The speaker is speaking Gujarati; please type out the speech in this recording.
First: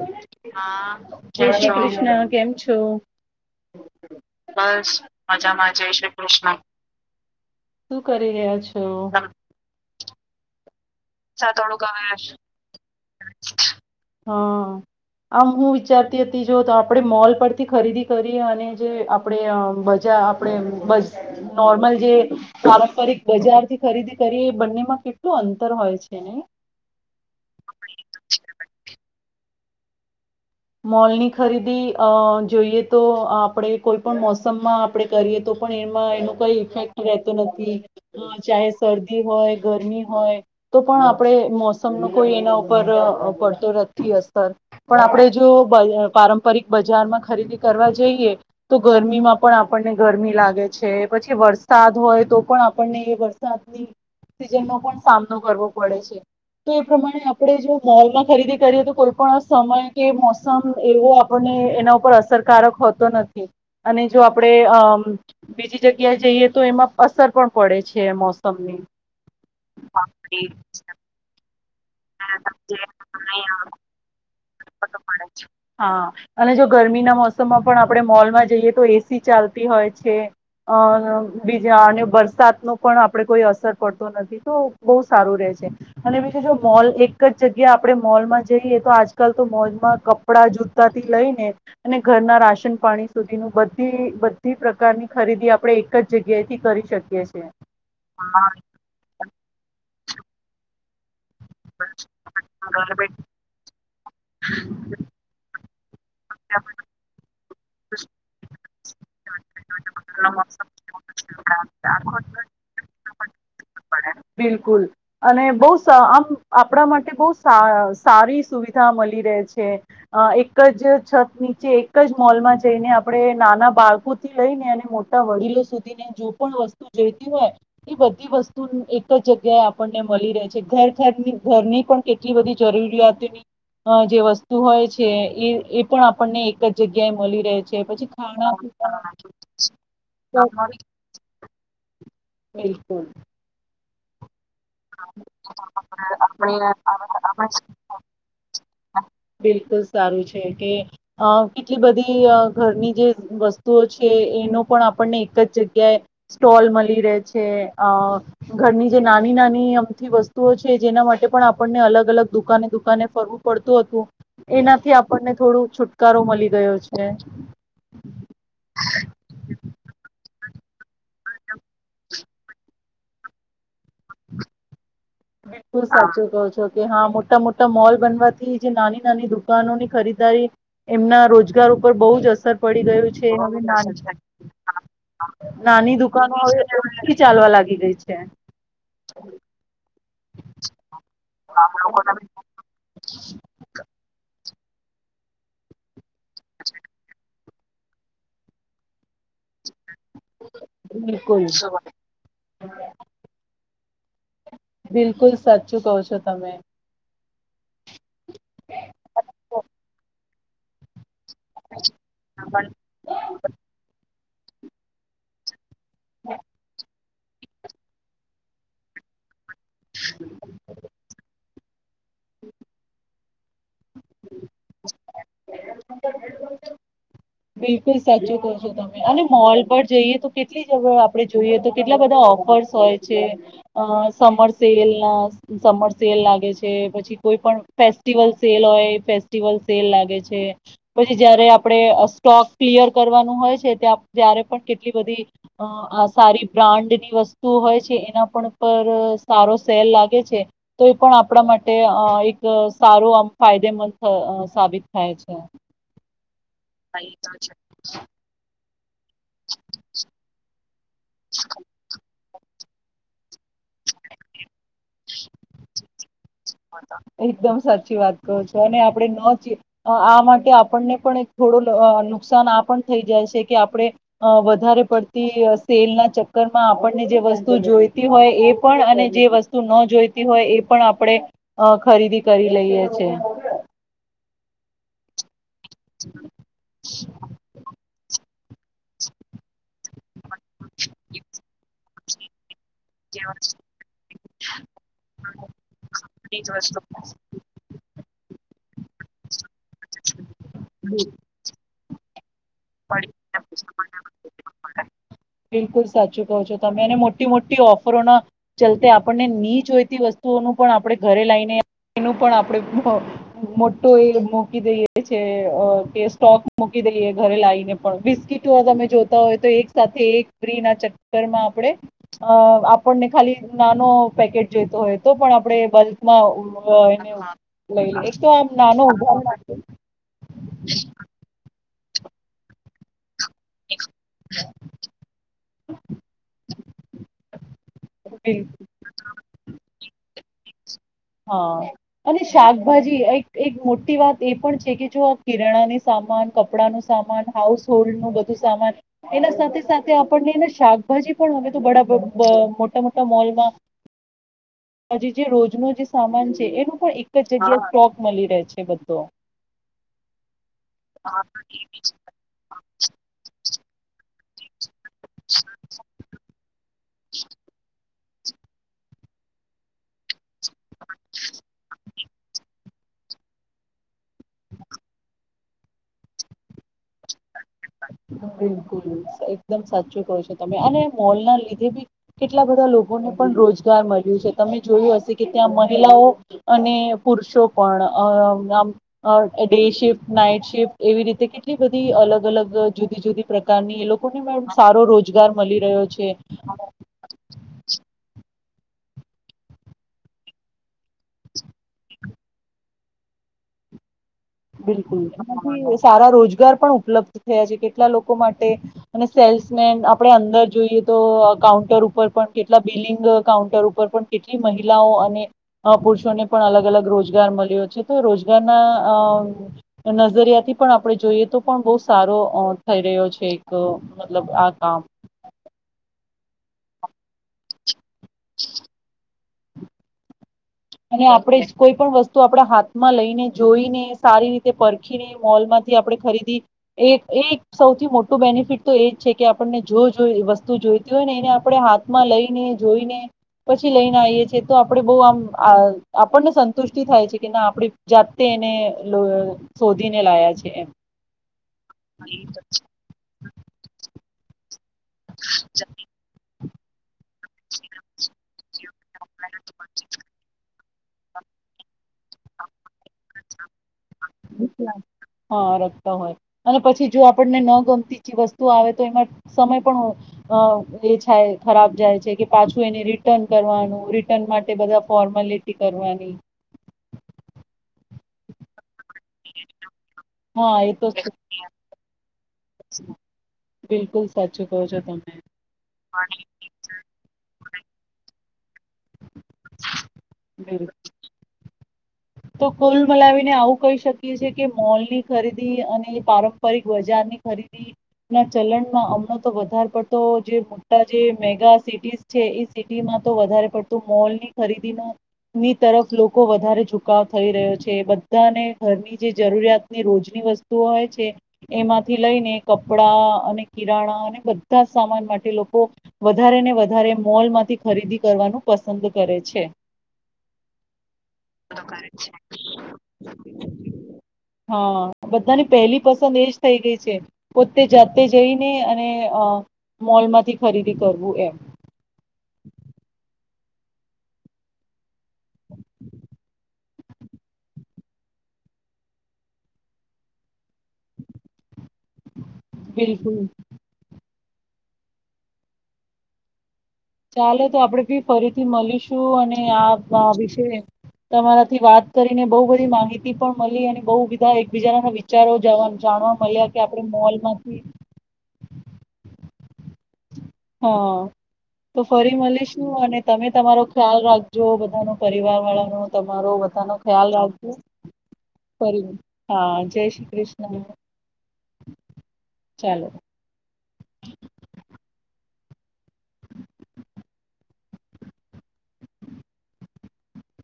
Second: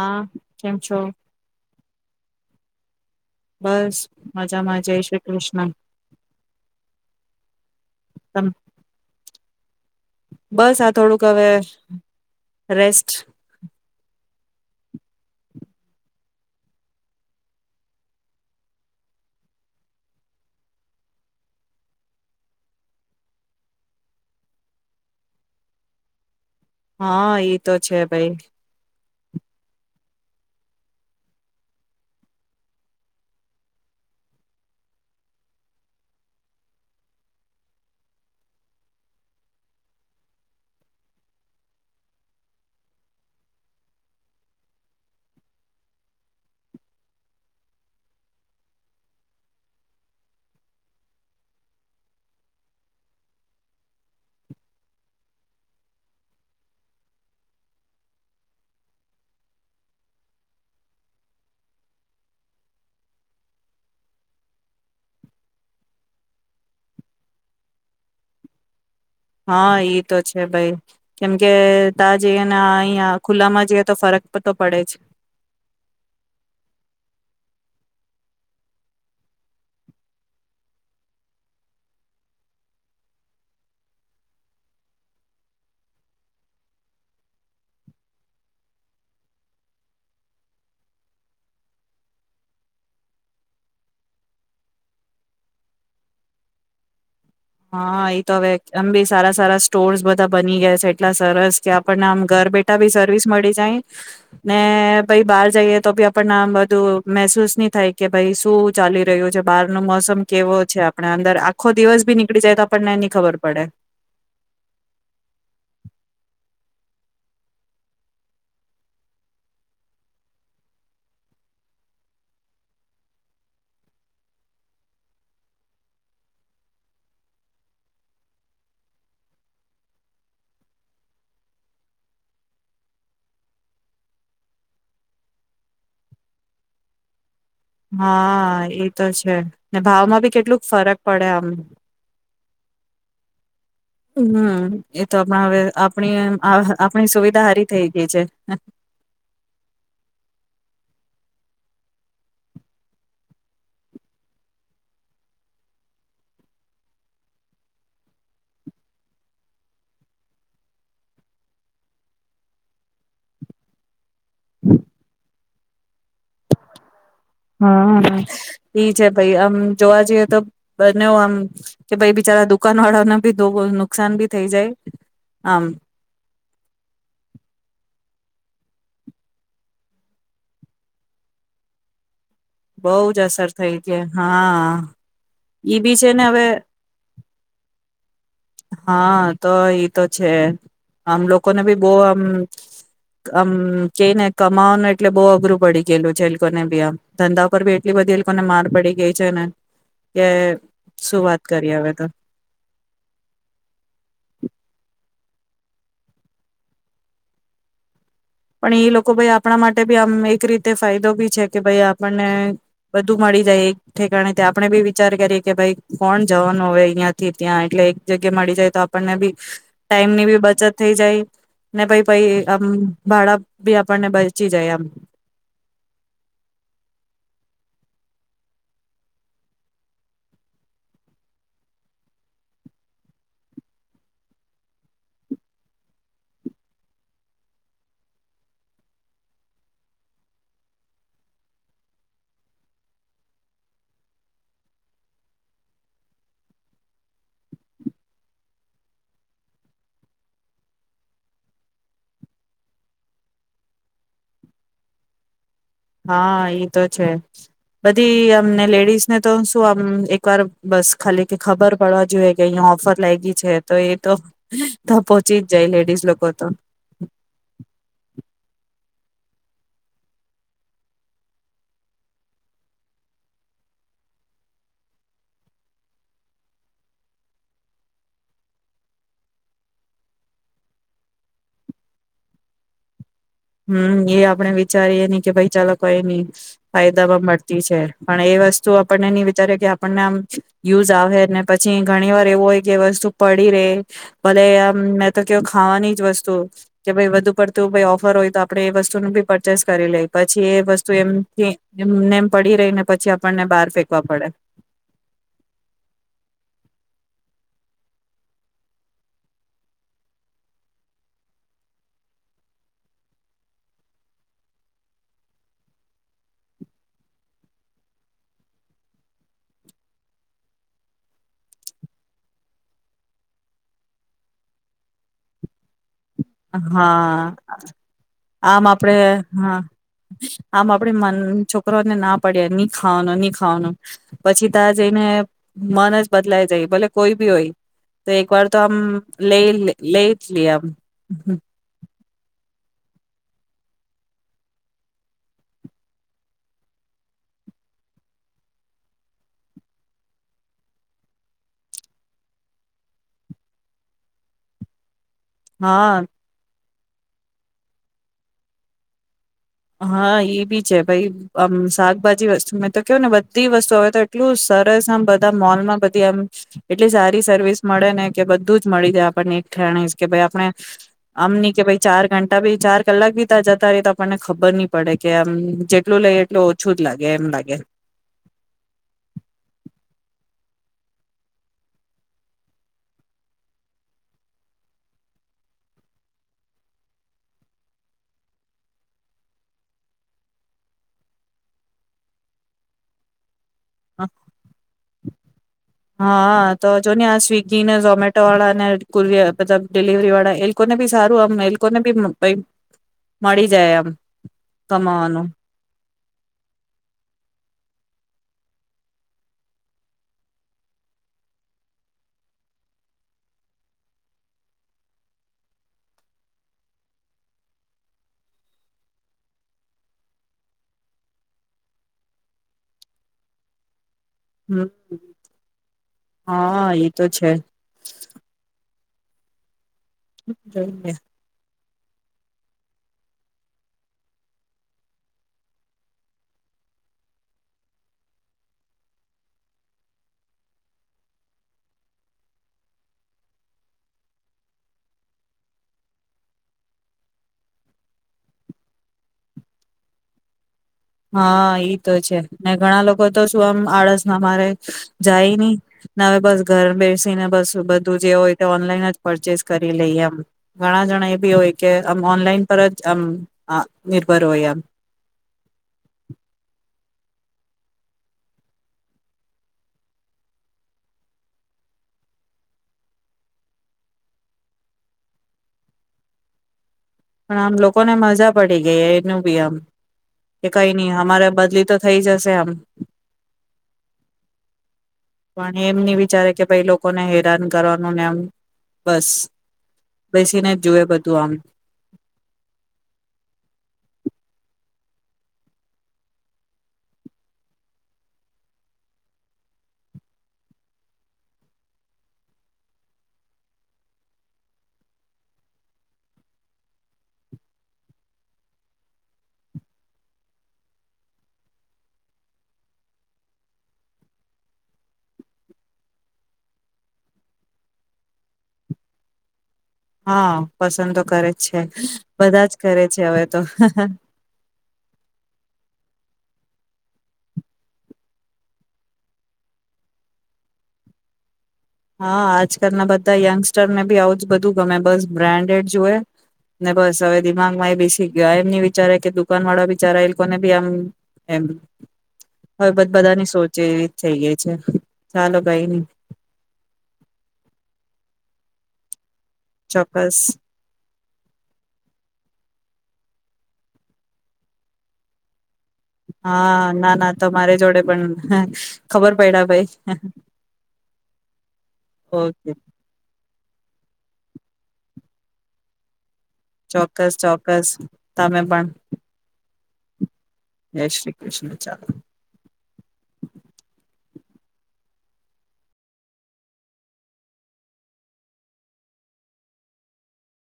હા કેમ છો જય શ્રી કૃષ્ણ કેમ અછો. બસ મજામાં બસ જય શ્રી કૃષ્ણ મજામાં જઈ શ્રી કૃષ્ણ. શું કરી તમ રહ્યા છો. બસત. થોડુંક હવે રેસ્ટ [inaudible] હમ આમ હું વિચારતી હતી જો તો આપણે મોલ પરથી ખરીદી કરીએ અને જે આપણે બજાર આપણે નોર્મલ જે પારંપરિક બજારથી ખરીદી કરીએ એ બંનેમાં કેટલું અંતર હોય છે નઈ. હા એ તો છે ભાઈ. મોલની ખરીદી જોઈએ તો આપણે કોઈ પણ મોસમમાં આપણે કરીએ તો પણ એમાં એનો કઈ ઇફેક્ટ રહેતો નથી ચાહે શરદી હોય ગરમી હોય તો પણ આપણે મોસમનો કોઈ એના ઉપર પડતો નથી અસર પણ આપણે જો પારંપરિક બજારમાં ખરીદી કરવા જઈએ તો ગરમીમાં પણ આપણને ગરમી લાગે છે પછી વરસાદ હોય તો પણ આપણને એ વરસાદની સિઝનનો પણ સામનો કરવો પડે છે તો એ પ્રમાણે આપણે જો મોલમાં ખરીદી કરીએ તો કોઈ પણ સમય કે મોસમ એવો આપણને એના ઉપર અસરકારક હોતો નથી અને જો આપણેે અમ બીજી જગ્યાએ જઈએ તો એમાં અસર પણ પડે છે મોસમની. હા ઈ તો છે ભાઈ કેમ કે બધ જઈએ ને અહીંયા ખુલ્લામાં જઈએ તો ફરક તો પડે જ હા અને જો ગરમીના મોસમમાં પણ આપણે મોલમાં જઈએ તો એસી ચાલતી હોય છે અ બીજા અને વરસાદ ન પણ આપણે કોઈ અસર પડતો નથી તો બહુ સારું રહે છે અને બીજું જો મોલ એક જ જગ્યા આપણે મોલમાં જઈએ તો આજ આજકાલ તો મોજમાં કપડા જૂતા થી લઈને અને ઘરના રાશન પાણી સુધીનું બધી બધી પ્રકારની ખરીદી આપડણે એક જ જગ્યાએથી કરી શકીએ છએ. હા એ તો હવે એમ બી સારા સારા સ્ટોર્સ બધા બની ગયા છે. એટલા સરસ કે આપણને આમ ઘર બેઠા બી સર્વિસ મળી જાય ને ભાઈ બહાર જઈએ. તો પણમ બધું મહેસૂસ ન થાય કે ભાઈ શું ચાલી રહ્યું છે બાર નો મોસમ કેવો છે આપણે અંદર [inaudible] ચ આપ પણ ની ખબર પડે. બિલકુલ અને બહુ સ આમ આપણા માટે બહુ સા સારી સુવિધા મલી રે છે. અ એક જ છત નીચે એક જ મોલમાં જઈને આપણે નાના બાળકોથી લઈને અને મોટા વડીલો સુધીને જો પણ વસ્તુ જોઈતી હોય એ બધી વસ્તુ એ એક જ જગ્યાએ આપણને મલી રે છે. ઘર ઘરની ઘરની પણ કેટલી બધી જરૂરિયાતોની અ જે વસ્તુ હોય છે. એ એ પણ આપણને એક જ જગ્યાએ મલી રે હા એ તો છે ને ભાવમાં બી કેટલુંક ફરક પડે આમ. બિલકુલ હમ એ તો આપણા હવે આપણી આપણી સુવિધા હારી થઈ ગઈ છે. બિલકુલ સારું છે કે અ કેટલી બધી અ ઘરની જે વસ્તુઓ છે એનો પણ આપણને એક જ જગ્યાએ સ્ટોલ મલી રે છે. અ ઘરની જે નાની નાની અમથી વસ્તુઓ છે જેના માટે પણ આપણને અલગ અલગ દુકાને દુકાને ફરવું પડતું હતું એનાથી આપણને થોડું છુટકારો મલી ગયો છે. હહ ઈ છે ભઈ આમ જોવા જઈએ તો બનેઉ આમ કે ભાઈ બિચારા દુકાનવાળાને ભી ડોબલ નુક નુકસાન બી થઇ જાય. આમ બિલકુલ સાચું કહો છો કે હા મોટા મોટા મોલ બનવાથી જે નાની નાની દુકાનોની ખરીદારી એમના રોજગાર ઉપર બહુ જ અસ બહુ જ અસર થઈ છે. હા ઈ બી નાની છે ને દુકાનો હવે ઓછી ચાલવા લાગી ગઈ છે. [inaudible] હા તો ઈ તો છે. આમ લોકોને બી બહુ આમ આમ કઈને કમાવાનું એટલે બહુ અઘરું પડી ગેલું. જે લોકોને બી આમ ધંધા ઉપર બી એટલી બધી એ લોકોને માર પડી ગઈ છે ને. કે શું વાત બિલકુલ કરી હવે તો બિલકુલ સાચું કો છો તમે. પણ એ લોકો ભાઈ આપણા માટે બી આમ એક રીતે ફાયદો બી છે કે ભાઈ આપણને બધું મળી જાય એક ઠેકાણે તે આપણે બી વિચાર કરીએ કે ભાઈ કોણ જવાનું હવે અહિયાં થી ત્યાં એટલે એક જગ્યા મળી જાય તો આપણને બી ટાઈમની બી બચત થઈ જાય. ને ભઈ પહી આમ ભાડા બી આપણને બચી જાય આમ બિલકુલ સાચું કો છો તમે. અને મોલ પર જઈએ તો કેટલી જગ આપડે જોઈએ તો કેટલા બધા ઓફર્સ હોય છે. અ સમર સેલના સમર સેલ લાગે છે, પછી કોઈ પણ ફેસ્ટિવલ સેલ હોય ફેસ્ટિવલ સેલ લાગે છે, પછી જયારે આપણે અ સ્ટોક ક્લિયર કરવાનું હોય છે ત જ્યારે પણ કેટલી બધી અ આ સારી બ્રાન્ડની વસ્તુ હોય છે. એના પણ પર સારો સેલ લાગે છે. તો એ પણ આપણા માટે એક સારો આમ ફાયદેમંદ સાબિત થાય છે. હા એ ઈ તો છે. બધી અમને લેડ ને તો શું આમ એક વાર બસ ખાલી કે ખબર પડવા જોએ કે અહીયા ઓફર લાયગી છે તો એ તો તો પોહોંચી જ જાય લેડીઝ લોકો તો એકદમ સાચી વાત કો છો. અને આપડે ન [unintelligible] આ માટે આપણને પણ થોડું અ નુકસાન આ પણ થઈ જાય છે. કે આપડે અ વધારે પડતી સેલના ચક્કરમાં આપડને જે વસ્તુ જોઈતી હોય એ પણ અને જે વસ્તુ ન જોઈતી હોય એ પણ આપડે અ ખરીદી કરી લઈએ છીએ. હમ એ આપડે વિચારીએ ને કે ભઈ ચાલો કોઈ ની ફાયદામાં મળતી છે. પણ એ વસ્તુ આપડને ની વિચારીએ કે આપડને આમ યુઝ આવહે ને પછી ઘણી વાર એવુ હોય જે વસ્તુ પડી રે. ભલે આમ મે તો કેવુ ખાવાની વસ્તુ કે ભઈ વધુ પડતું ભઈ ઓ પરોય [unintelligible] તો આપડે એ વસ્તુનું બી પરચેસ કરી લઈએ જે એ વસ્તુ એમ એમ નેમ પડી રઈને પછી આપડને બાર ફેં વા પડે. બિલકુલ સાચું કહો છો તમે. ને મોટી-મોટી ઓફરોના ચલતે આપડને ની જોઈતી વસ્તુઓનું પણ આપડે ઘરે લાઈને એનું પણ આપડે મો મોટો એ મૂકી દઈએ છે અ કે સ્ટોક મૂકી દઈએ ઘરે લાઈને પણ બિસ્કીિટો તમે જોતા હોય તો એક સા એક ફ્રીના ચક્કરમાં આપડે અ આપડને ખાલી નાનો પેકેટ જોઈતો હોય તો પણ આપડે હા લે એક તો આમ નાનો આપડે ઉદાહરણ હા આપું આમ આપડે મન છો રો ને ના પડ્યે ની ખાવાનું ની ખાવાનું પછી ત્યાં જઈને મન જ બદલાઈ જાય. ભલે કોઈ બી હોય. તો એકવાર તો આમ લઈ લેઇટ લે અમ. હન અને શાક શાકભાજી એક-એક મોટી વાત એ પણ છે કે જો અ કિરણાની સામાન, કપડાનું સામાન, હાઉસ હોલ્ડનું બધું સામાન, એના સાથે-સાથે આપડને શાકભાજી પણ હવે તો બડા બ મોટા-મોટા મોલમાં હ જે જે રોજ નો જે હા સામાન છે એનું પણ એક જ જગ્યાએ સ્ટોક મલી રહે છે બધો. હા એ બી છે. ભઈ આમ શાકભાજી વસ્તુ મેં તો કેવુ ને બધી વસ્તુ [unintelligible] તો એટલું જ સ [unintelligible] બધા મોલમાં બધી આમ એટલી સારી સર્વિસ મળે ને કે બધું જ મળી જાય આપણને એકઠેણે કે ભાઈ આપણે આમની કે ભાઈ ચાર ઘંટા બી ચાર કલાક બી ત્યાં જતા રહી તો આપણને ખબર નઈ પડે કે આમ જેટલું લઈ એટલું ઓછું જ લાગે એમ લાગે બિલકુલ એકદમ સાચું છો તમે અને મોલ ના લીધે બી કેટલા બધા લોકોને પણ રોજગાર મળ્યું છે તમે જોયું હશે કે ત્યાં મહિલાઓ અને પુરુષો પણ અમ ડે શિફ્ટ નાઈટ શિફ્ટ એવી રીતે કેટલી બધી અલગ અલગ જુદી જુદી પ્રકારની એ લોકોને પણ સારો રોજગાર મળી રહ્યો છે. હા તો જો ને આ સ્વિગી ને ઝોમેટો વાળા કુરિયર મતલબ ડિલિવરી વાળા એ લોકોને બી સારું આમ એ લોકોને બી મળી જાય આમ બિલકુલ કમાવાનું એમાંથી સારા રોજગાર પણ ઉપલબ્ધ થયા છે કેટલા લોકો લોકો માટે અને સેલ્સમેન આપણે અંદર જોઈએ તો કાઉન્ટર ઉપર પણ કેટલા બિલિંગ કાઉન્ટર ઉપર પણ કેટલી મહિલાઓ અને પુરુષોને પણ અલગ અલગ રોજગાર મળ્યો છે તો રોજગારના નજરિયાથી પણ આપડણે જોઈએ તો પણ બહ સારો થઈ રહ્યો છે એક મતલબ આ હમ કામ હા એ તો છે. [inaudible] જોઈએ. અને આપડે કોઈ પણ વસ્તુ આપડા હાથમાં લઈને જોઈને સારી રીતે પરખીને મોલમાંથી આપણે ખરીદી એ એ સૌથી મોટું બેનિફિટ તો એજ છે કે આપણને જોઈ વસ્તુ જોઈતી હોય ને એને આપણે હાથમાં લઈને જોઈને આ આપણને સંતુષ્ટિ થાય છે કે ના આપણે જાતે એને શોધીને લાયા છે એમ હા તો છે ને ઘણા લોકો તો શું આમ આળસમાં મારે જાયની ને અવે બસ ઘર બેસ ને બસ બધું જે હોય ઓનલાઈન જ પરચેસ કરી લઈએ એમ ઘણા જણા એ બી હોય કે આમ ઓનલાઈન પર જ આ નિર્ભર હોય એમ આમ હા રખતા હોય અને પછી જો આપણને ન ગમતી વસ્તુ આવે તો એમાં સમય પણ એ થાય ખરાબ જાય છે કે પાછું એને રિટર્ન કરવાનું રિટર્ન માટે બધા ફોર્માલિટી કરવાની પણ આમ લોકો ને મજા પડી ગઈ નું બી આમ કે હા કઈ એ તો નઈ અમારે બદલી તો થઈ જશે આમ બિલકુલ સાચું કહો છો તમે પણ એમની વિચારે કે ભાઈ લોકોને હેરાન કરવાનું ને એમ બસ બેસીને જ બિલકુલ જુએ બધું આમ તો કુલ મલાવીને આવું કહી શકીએ છ છે કે મોલની ખરીદી અને પારંપરિક બજારની ખરીદી ના ચલણમાં હમણા તો વધારે પડતો જે મોટા જે મેગા સિટી છે એ સિટીમાં તો વધારે પડતું મોલની ખરીદીની તરફ લોકો વધારે છુકાવ થઈ રહ્યો છે બધાને ઘરની જે જરૂરિયાતની રોજની વસ્તુઓ હોય છે એમાંથી લઈને કપડા અને કિરાણા અને બધા સામાન માટે લોકો વધારે ને વધારે મોલમાંથી ખરીદી કરવાનું પસંદ કરે છે. હા પસંદ તો કરે છે બધા જ કરે છે હવે તો હા બધાની પહેલી પસંદ એજ થઈ ગઈ છે પોતે જાતે જઈને અને અ મોલમાંથી ખરીદી કરવું એમ હા આજકાલના બધા યંગસ્ટર બી આવુ જ બધું ગમે બસ બ્રાન્ડેડ જોુએ ને બસ હવે દિમાગમાં એ બેસી ગાયુ એમની વિચારે કે દુકાન વાળા બીચારા એ લોકોને બી એમ એમ હવે બધ બિલકુલ બધાની સોચે થઈ ગઈ છે ચાલો કઈ નઈ ચાલે તો આપડે બી ફરીથી મળીશું અને ચોક્કસ આપભીશે તમારાથી વાત કરીને બઉ બધી માહિતી પણ મળી અને બહુ બધા એકબીજાના વિચારો જવાનું હા ના ના તમારી જોડે પણ ખબર પડ્યા ભાઈ હા હા તો ફરી મળી ઓકે શું અને તમે તમારો ખ્યાલ રાખજો બધાો પરિવાર વાળાનોો ત મારો બધાનો ખ્યાલ ચોક્કસ રાખજો ચોક્કસ તમે પણ હા જય શ્રી કૃષ્ણ જય શ્રી કૃષ્ણ ચાલો. ચાલો